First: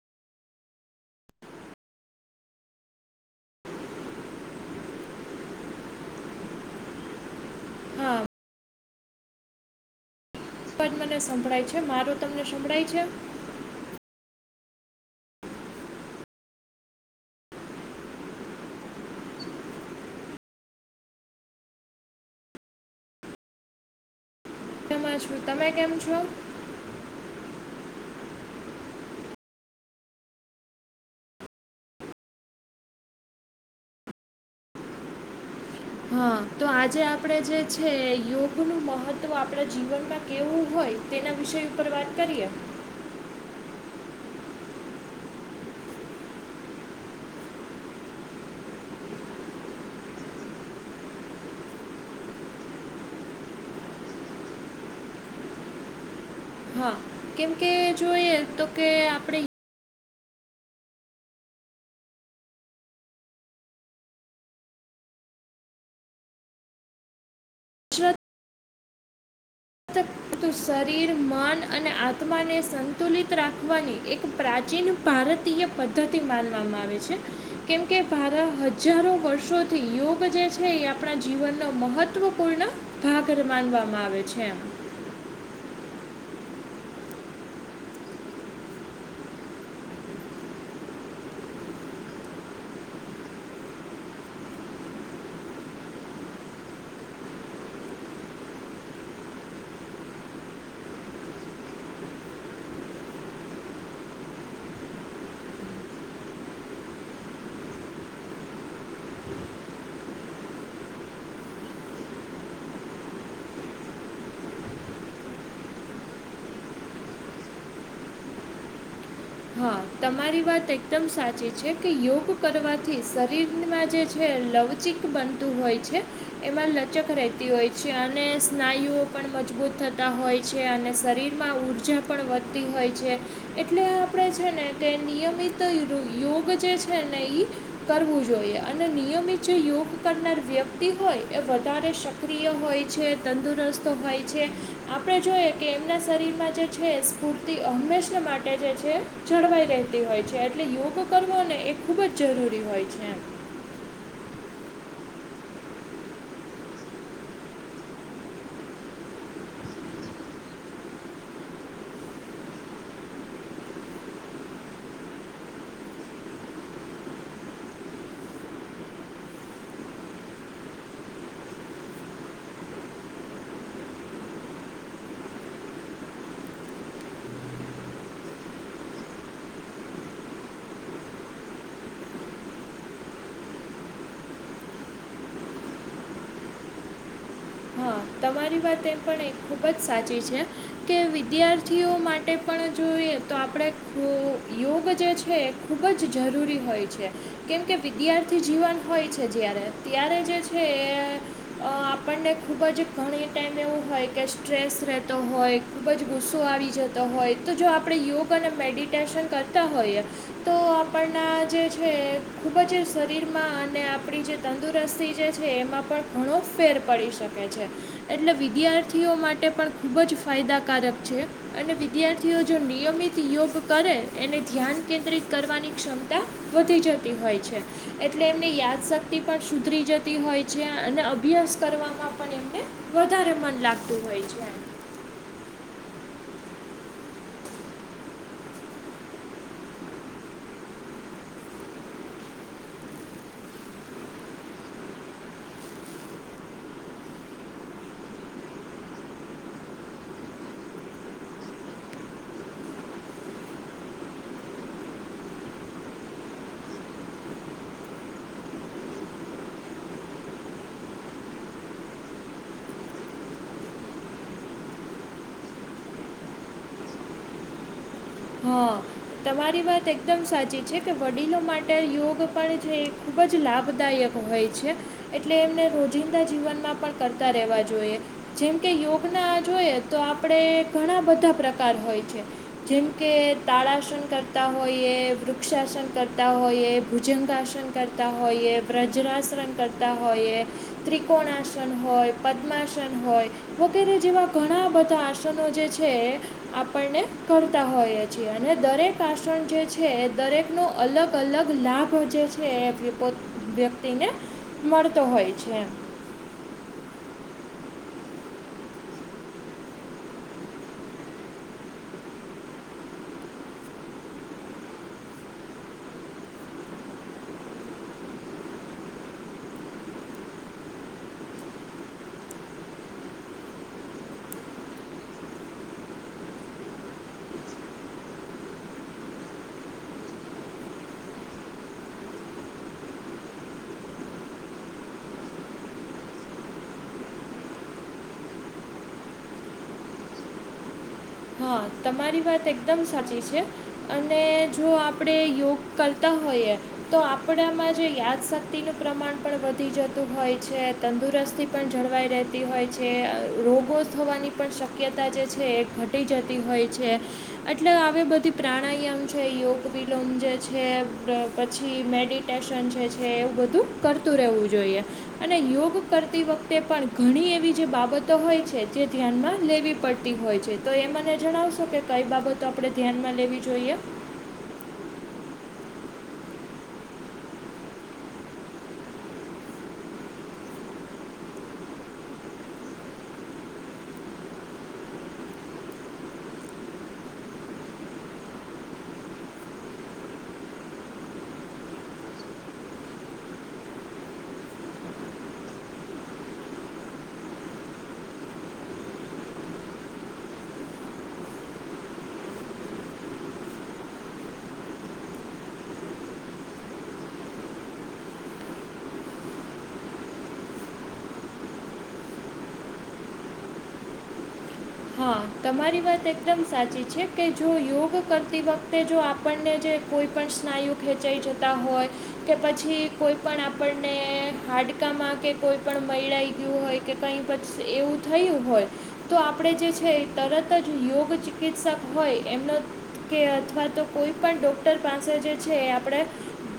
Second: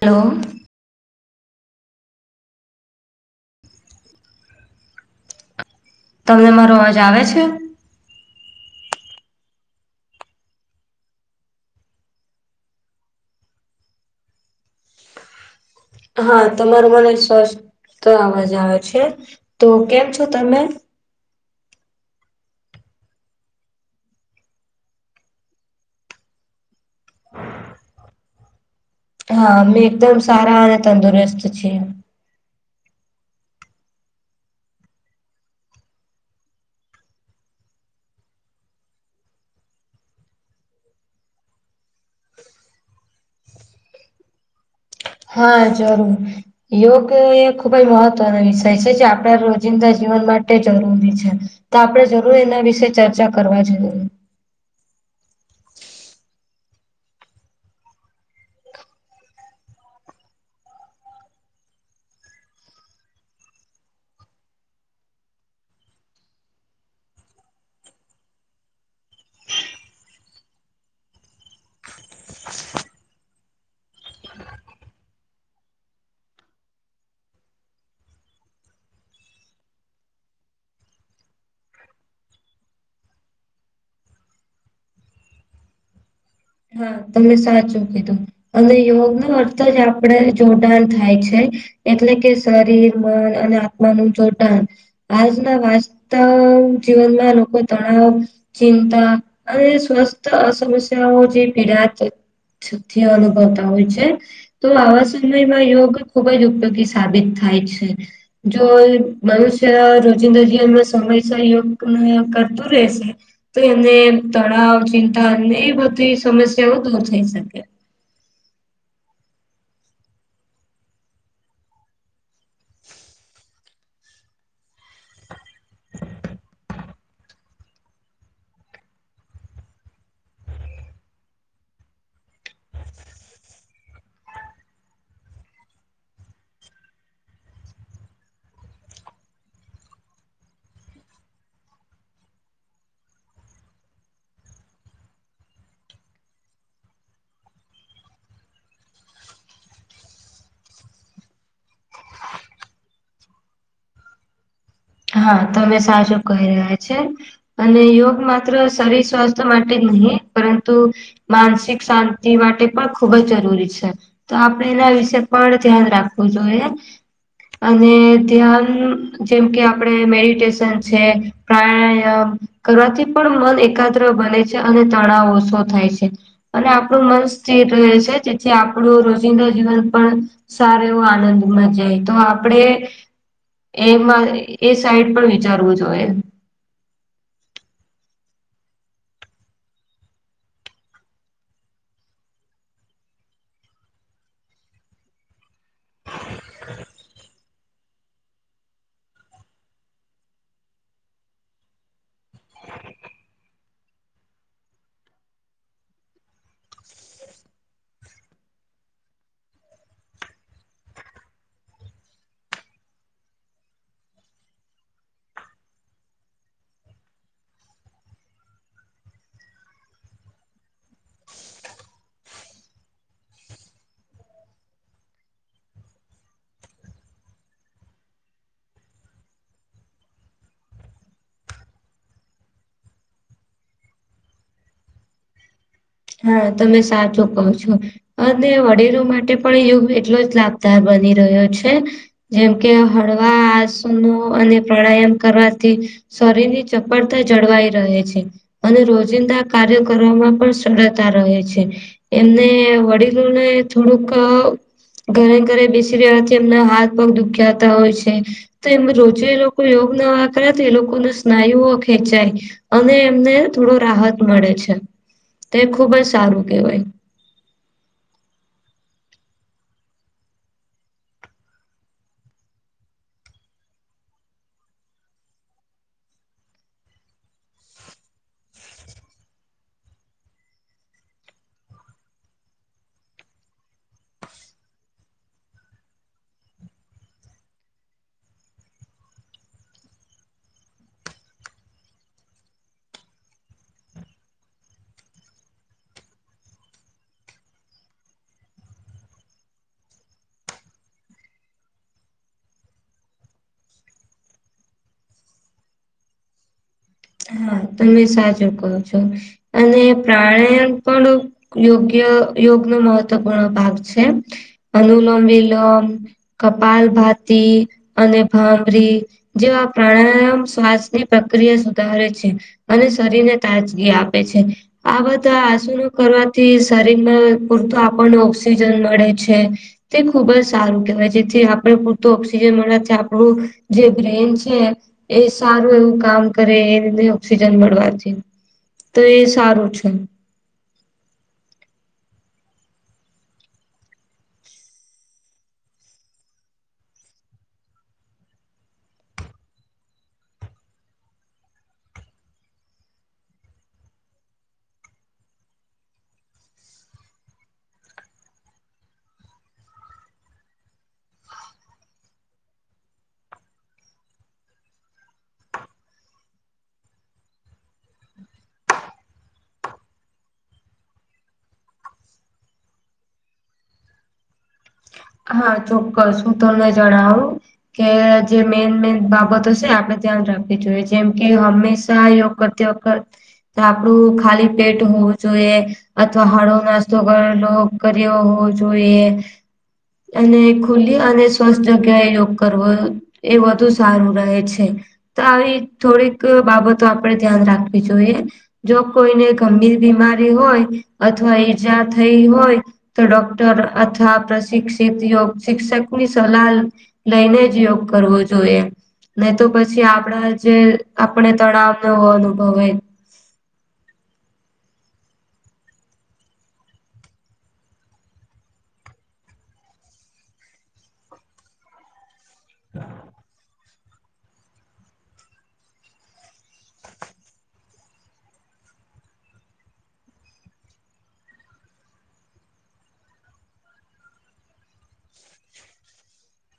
Hello. તમને મારો અવાજ આવે છે. હા. પણ મને સંભળાય છે મારો તમને સંભળાય છે. હા તમારો મને સ્વસ્થ અવાજ આવે છે તો કેમ છો તમે? મજામાં છું તમે કેમ છો? હા મે એકદમ સારા અને તંદુરસ્ત છીએ. હા તો આજે આપણે જે છે યોગનું મહત્ત્વ આપણા જીવનમાં કેવું હોય. તેના વિષય ઉપર વાત કરીએ. હા જરૂર. યોગ એ ખૂબ જ મહત્વનો વિષય છે જે આપડા રોજિંદા જીવન માટે જરૂરી છે. તો આપડે જરૂર એના વિશે ચર્ચા કરવા જોઈએ. હા, કેમકે જો એ તો કે આપડે [unintelligible] ત તું શરીર મન અને આત્માને સંતુલિત રાખવાની એક પ્રાચીન ભારતીય પદ્ધતિ માનવામાં આવે છે. કેમકે ભારા હજારો વર્ષોથી યોગ જે છે એ આપડા જીવનનો મહત્વપૂર્ણ ઘાઘર માનવામાં આવે છે. હા તમને સાચું કીધું. અને યોગનો અર્થ જ આપડે જોડાણ થાય છે. એટલે કે શરીર મન અને આત્માનું જોડાન. આજના વાસ્તવ જીવનમાં લોકો તણાવ ચિંતા અને સ્વસ્થ અહ સમસ્યાઓ જે પીડા તે સથી અનુભવતા હોય છે. તો આવા સમયમાં યોગ ખુબ જ ઉપયોગી સાબિત થાય છે. જો મનુષ્ય રોજિંદાજીવનમાં સમયસ યોગ ના કરતું રેહશે તો એમને તણાવ ચિંતા અને એ બધી સમસ્યાઓ દૂર થઈ શકે. હા, તમારી વાત એકદમ સાચી છે કે યોગ કરવાથી શરીરમાં જે છે લવચી બનતું હોય છે. એમાં લચક રહેતી હોય છે અને સ્નાયુઓ પણ મજબૂત થતા હોય છે અને શરીરમાં ઊર્જા પણ વધતી હોય છે એટલે આ આપડે છે ને તે નિયમિત યુ યોગ જે છે ને ઈ કરવું જોઈએ અને નિયમિત જે યોગ કરનાર વ્યક્તિ હોય એ વધારે શ ક્રિયા હોય છે, તંદુરસ્ત હોય છે આપડે જોઈએ કે એમના શરીરમાં જે છે સ્ફૂર્તિ હંમેશા માટે જે છે જળવાઈ રહેતી હોય છે એટલે યોગ કરવો ને એ ખૂબ જ જરૂરી હોય છે. હા, તમે સાચું કહી રહ્યા છે. અને યોગ માત્ર શરીર સ્વાસ્થ્ય માટે જ નહીં પરંતુ માનસિક શાંતિ માટે પણ ખુબ જ જરૂરી છે. તો આપડે એના વિશે પણ ધ્યાન રાખવું જોએ. અને ધ્યાન જેમ કે આપ આપડે મેડિટેશન છે પ્રાણાયામ કરવાથી પણ મન એકાગ્ર બને છે અને તણાવ ઓછો થાય છે. અને આપડું મન સ્થિર રહે છે જેથી આપડું રોજિંદા જીવન પણ સારો એવો આનંદમાં જાય તો આપડે એમાં એ એ સાઈડ પર વિચારવું જોએ. હા, તમારી વાત એ પણ એક ખૂબ જ સાચી છે. કે વિદ્યાર્થીઓ માટે પણ જોઈએ તો આપડે યો યોગ જે છે ખૂબ જ જરૂરી હોય છે. કેમકે વિદ્યાર્થી જીવન હોય છે જ્યારે ત્યારે જે છે એ અહ આપણને ખૂબ જ ઘણી ટાઈમ એવું હોય કે સ્ટ્રેસ રહેતો હોય ખૂબ જ ગુસ્સો આવી જ તો હોય તો જો આપડે યોગ અને મેડિટેશન કરતા હોઈએ તો આપણના જે છે ખૂબ જ શરીરમાં અને આપડી જે તંદુરસ્તી જે છે એમાં પણ ઘણો ફેર પડી શકે છે. એટલે વિદ્યાર્થીઓ માટે પણ ખૂબ જ ફાયદાકારક છે. અને વિદ્યાર્થીઓ જો નિયમિત યોગ કરે એને ધ્યાન કેન્દ્રિત કરવાની ક્ષમતા વધી જતી હોય છે. એટલે એમની યાદશક્તિ પણ સુધરી જતી હોય છે, અને અભ્યાસ કરવામાં પણ એમને વધારે મન લાગતું હોય છે. હા તમે સાચું કહો છો. અને વડીલો માટે પણ યોગ એટલો જ લાભદાર બની રહ્યો છે. જેમ કે હળવા આસનો અને પ્રાણાયામ કરવાથી. શરીરની ચપળતા જળવાઈ રહે છે. અને રોજિંદા કાર્યો કરવામાં પણ સરળતા રહે છે. એમને વડીલોને થોડુંક ઘરે ઘરે બેસી રહેવાથી એમના હાથ બહુ દુખ્યાતા હોય છે. તો એમ રોજે એ લોકો યોગ નવા કરે તો એ લોકોને સ્નાયુઓ ખેંચાય. અને એમને થોડો રાહત મળે છે. તે ખુબ જ સારું કહેવાય. હહ તમારી વાત એકદમ સાચી છે કે વડીલો માટે યોગ પણ જે ખૂબ જ લાભદાયક હોય છે. એટલે એમને રોજિંદા જીવનમાં પણ કરતા રહેવા જોઈએ. જેમ કે યોગના આ જોઈએ તો આપડે ઘણા બધા પ્રકાર હોય છે. જેમ કે તાળાસન કરતા હોઈએ, વૃક્ષાસન કરતા હોઈએ, ભુજંગાસન કર તા હોઈએ, વજ્રાસન કરતા હોઈએ. ત્રિકોણાસન હોય, પદ્માસન હોય. વગેરે જેવા ઘણા બધા આસનો જે છે એ આપણને કર તા હોઈએ છીએ. અને દરેક આસન જે છે એ દરેકનો અલગ અલગ લાભ જે છે એ પોત વ્યક્તિને મળતો હોય છે એમ. હા તમે સાચું કહો છો. અને પ્રાણાયામ પણ યોગ્ય યોગનો મહત્વપૂર્ણ ભાગ છે. અનુલોમ વિલોમ કપાલભાતી. અને ભાભરી જેવા પ્રાણાયામ શ્વાસની પ્રક્રિયા સુધારે છે. અને શરીરને તાજગી આપે છે. આ બધા આસનો કરવાથી શરીરને પૂરતુ આપણને ઓક્સિજન મળે છે. તે ખુબ જ સારું કહેવાય. જેથી આપણે પૂરતું ઓક્સિજન મળે તે આપણું જે બ્રેન છે એ એ સારું એવું કામ કરે એ રીતે ઓક્સિજન મળવાથી. તો એ સારું છે એમ. હા તમારી વાત એકદમ સાચી છે. અને જો આપણે યોગ કરતા હોઈએ. તો આપણામાં જે યાદશક્તિનું પ્રમાણ પણ વધી જતું હોય છે. તંદુરસ્તી પણ જળવાઈ રહેતી હોય છે. રોગો થવાની પણ શક્યતા જે છે એ ઘટ ટી જતી હોય છે. એટલે આવી બધી પ્રાણાયામ છે, યોગ વિલોબ જે છે, પછી મેડી ટેશન છે છે એવું બધું કરતું રહેવું જોઈએ. અને યોગ કરતી વખતે પણ ઘણી એવી જે બાબતો હોય છે જે ધ્યાનમાં લેવી પડ તી હોય છે. તો એ મને જણાવશો કે કઈ બાબતો આપણે ધ્યાનમાં લેવી જોઈએ? હા ચોક્કસ હું તમને જણાવું. કે જે મેન મેન બાબતો છે આપડે ધ્યાન રાખવી જોઈએ. જેમ કે હંમેશા યોગ કર [unintelligible] તો આપડું ખાલી પેટ હોવું જોઈએ, અથવા હળવો નાસ્તો કરે લો. કર્યો હોવો જોઈએ. અને ખુલી અને સ્વસ્થ જગ્યાએ યોગ કરવો. એ વધુ સારું રહે છે. તો આવી થોડીક બાબતો આપણેે ધ્યાન રાખવી જોઈએ. જો કોઈને ગંભીર બીમારી હોય, અથવા ઈજા થઈ હોય. તો ડોક્ટર અથવા પ્રશિક્ષ તેથી યોગ શિક્ષક ની સલાહ લઈને, જ યોગ કરવો જોઈએ. નઈ તો પછી આપણા જે તણાવ ન અનુભવે. હા, તમારી વાત એકદમ સાચી છે કે, જો યોગ કરતી વખતે જો આપણને જે કોઈપણ સ્નાયુ ખેંચાઈ જતા હોય કે, પછી કોઈપણ આપણને હાડકામાં કે કોઈ પણ મિડાઈ ગયું હોય કે, કઈ પછી એવું થયું હોય. તો આપણે જે છે, તરત જ યોગ ચિકિત્સક હોય એમનો. કે અથવા તો કોઈ પણ ડોક્ટર પાસે જે છે, એ આપણે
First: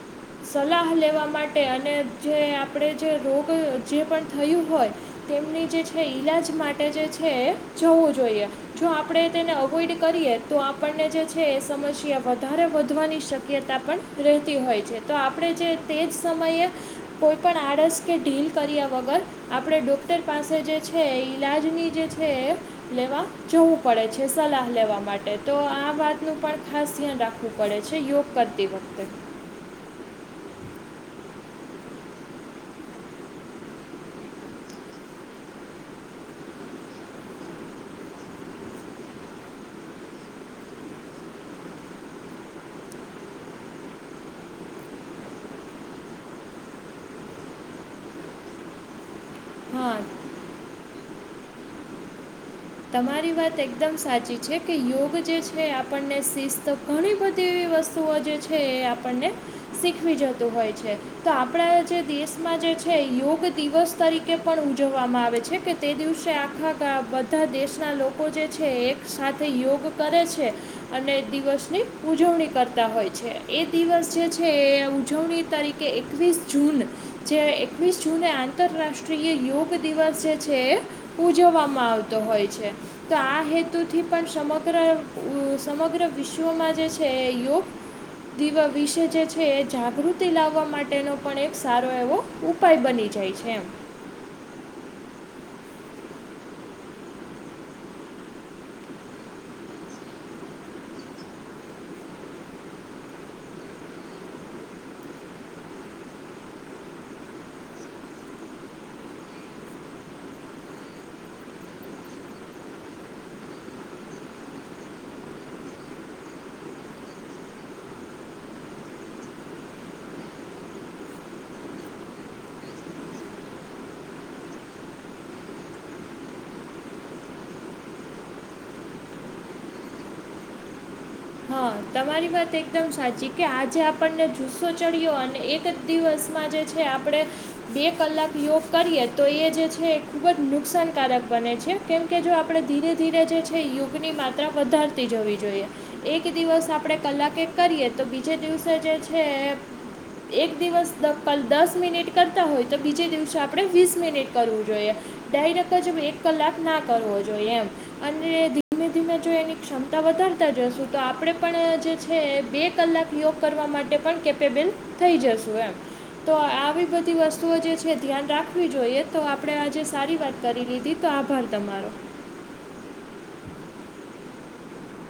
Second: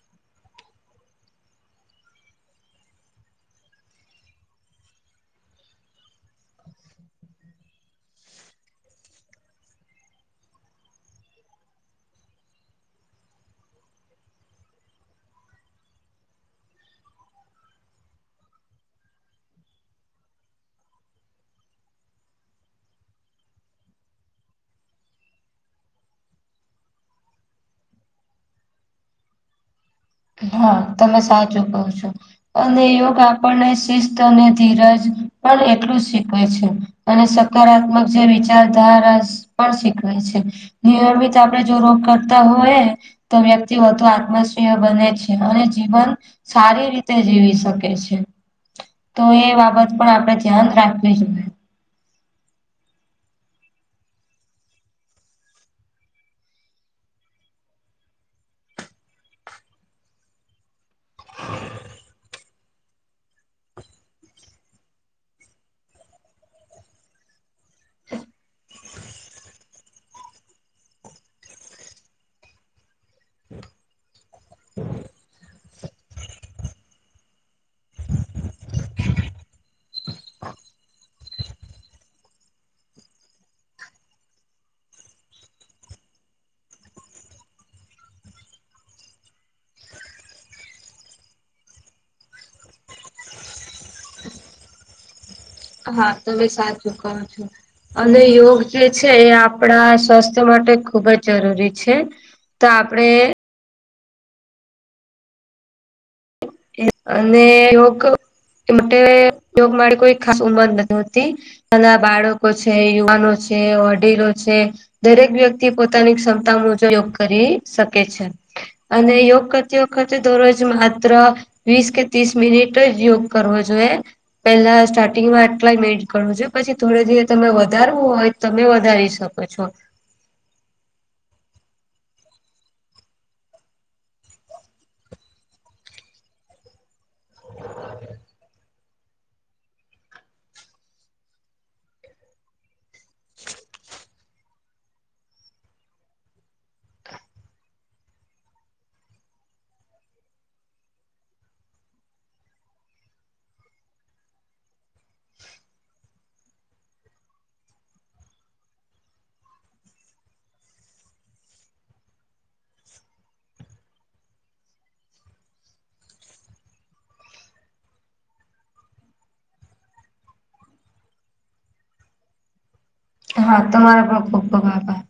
[unintelligible] સલાહ લેવા માટે, અને જે આપણે જે રોગ જે પણ થયું હોય. તેમની જે છે, ઈલાજ માટે જે છે, જવું જોઈએ. જો આપણે તેને અવોઈડ કરીએ તો, આપણને જે છે, એ સમસ્યા વધારે વધવાની શક્યતા પણ રહેતી હોય છે તો, આપણે જે તે જ સમયે કોઈપણ આડસ કે ઢીલ કર્યા વગર આપણે ડોક્ટર પાસે જે છે, ઈલાજની જે છે. લેવા જોવું પડે છે, સલાહ લેવા માટે તો આ વાતનું પણ ખાસ ધ્યાન રાખ રાખવું પડે છે, યોગ કરતી વખતે. હા, તમે સાચું કહો છો. અને યોગ આપણને શિસ્ત અને ધીરજ પણ એટલું જ શીખવે છે. અને સકારાત્મક જે વિચારધારા પણ શીખવે છે. નિયમિત આપણે જો રોગ કરતા હોય તો, વ્યક્તિ વધુ આત્મશ્રીય. બને છે, અને જીવન સારી જીવી શકે છે. તો એ બાબત હા પણ આપડે ધ્યાન રાખવી જોઈએ. તમારી વાત એકદમ સાચી છે, કે યોગ જે છે, આપણને શિસ્ત ઘણી બધી એવી વસ્તુઓ જે છે, એ આપણને શીખવી જતું હોય છે. તો આપડા જે દેશ. માં જે છે યોગ દિવસ તરીકે પણ ઉજવવામાં આવે છે કે, તે દિવસે આખા ધા દેશના લોકો જે છે, એક સાથે યોગ કરે છે. અને દિવસની ઉજવણી કરતા હોય છે, એ દિવસ જે છે, એ ઉજવણી તરીકે કે એકવીસ જૂન જે એકવીસ જૂને આંતરરાષ્ટ્રીય યોગ દિવસ જે છે, એ ઉજવવામાં આવતો હોય છે. તો આ હેતુથી પણ સમગ્ર ઉ સમગ્ર વિશ્વમાં જે છે યોગ દિવ વિશે જે છે, એ જાગૃતિ લાવવા માટેનો પણ એક સારો એવો ઉપાય બની જાય છે, એમ. હા, તમે સાચું કહો છો. અને યોગ જે છે, એ આપણા સ્વાસ્થ્ય માટે ખુબ જ જરૂરી છે. તો આપડે અને યોગ એ માટે યોગ માટે કોઈ ખાસ ઉંમર નથી હોતી. નાના બાળકો છે, યુવાનો છે, વડીલો છે. દરેક વ્યક્તિ પોતાની ક્ષમતા મુજબ યોગ કરી શકે છે. અને યોગ કરતી વખતે દરરોજ માત્ર વીસ કે તીસ મિનિટ જ યોગ કરવો જોઈએ. પેલા સ્ટાર્ટિંગ માં આટલા જ મિનીટ કરવું જોઈએ, પછી થોડે ધીરે તમે વધારવું હોય તમે વધારી શકો છો. હા, તમારી વાત એકદમ સાચી, કે આજે આપણને જુસ્સો ચડ્યો અને એક જ દિવસમાં જે છે, આપણે બે કલાક યોગ કરીએ, તો એ જે છે, એ ખૂબ જ નુકસાનકારક બને છે, કેમ કે જો આપણે ધીરે ધીરે જે છે યોગ યોગની માત્રા વધારતી જવી જોઈએ. એક દિવસ આપણે કલાક એક કરીએ, તો બીજે દિવસે જે છે, એ એક દિવસ દ- પ, દસ મિનિટ કરતા હોય તો, બીજે દિવસે આપણે વીસ મિનિટ કરવું જોઈએ. ડાયરેક્ટ જ એક કલાક ના કરવો જોઈએ એમ અને ધીમે-ધીમે જો એની ક્ષમતા વધારતા જશો તો આપણે પણ જે છે, બે કલાક યોગ કરવા માટે પણ કેપેબલ થઈ જશુ એમ તો આવી બધી વસ્તુઓ જે છે, ધ્યાન રાખવી જોઈએ, તો આપડે આજે સારી વાત કરી લીધી, તો આભાર તમારો હા, તમારો પણ ખુબ-ખૂબ આભાર.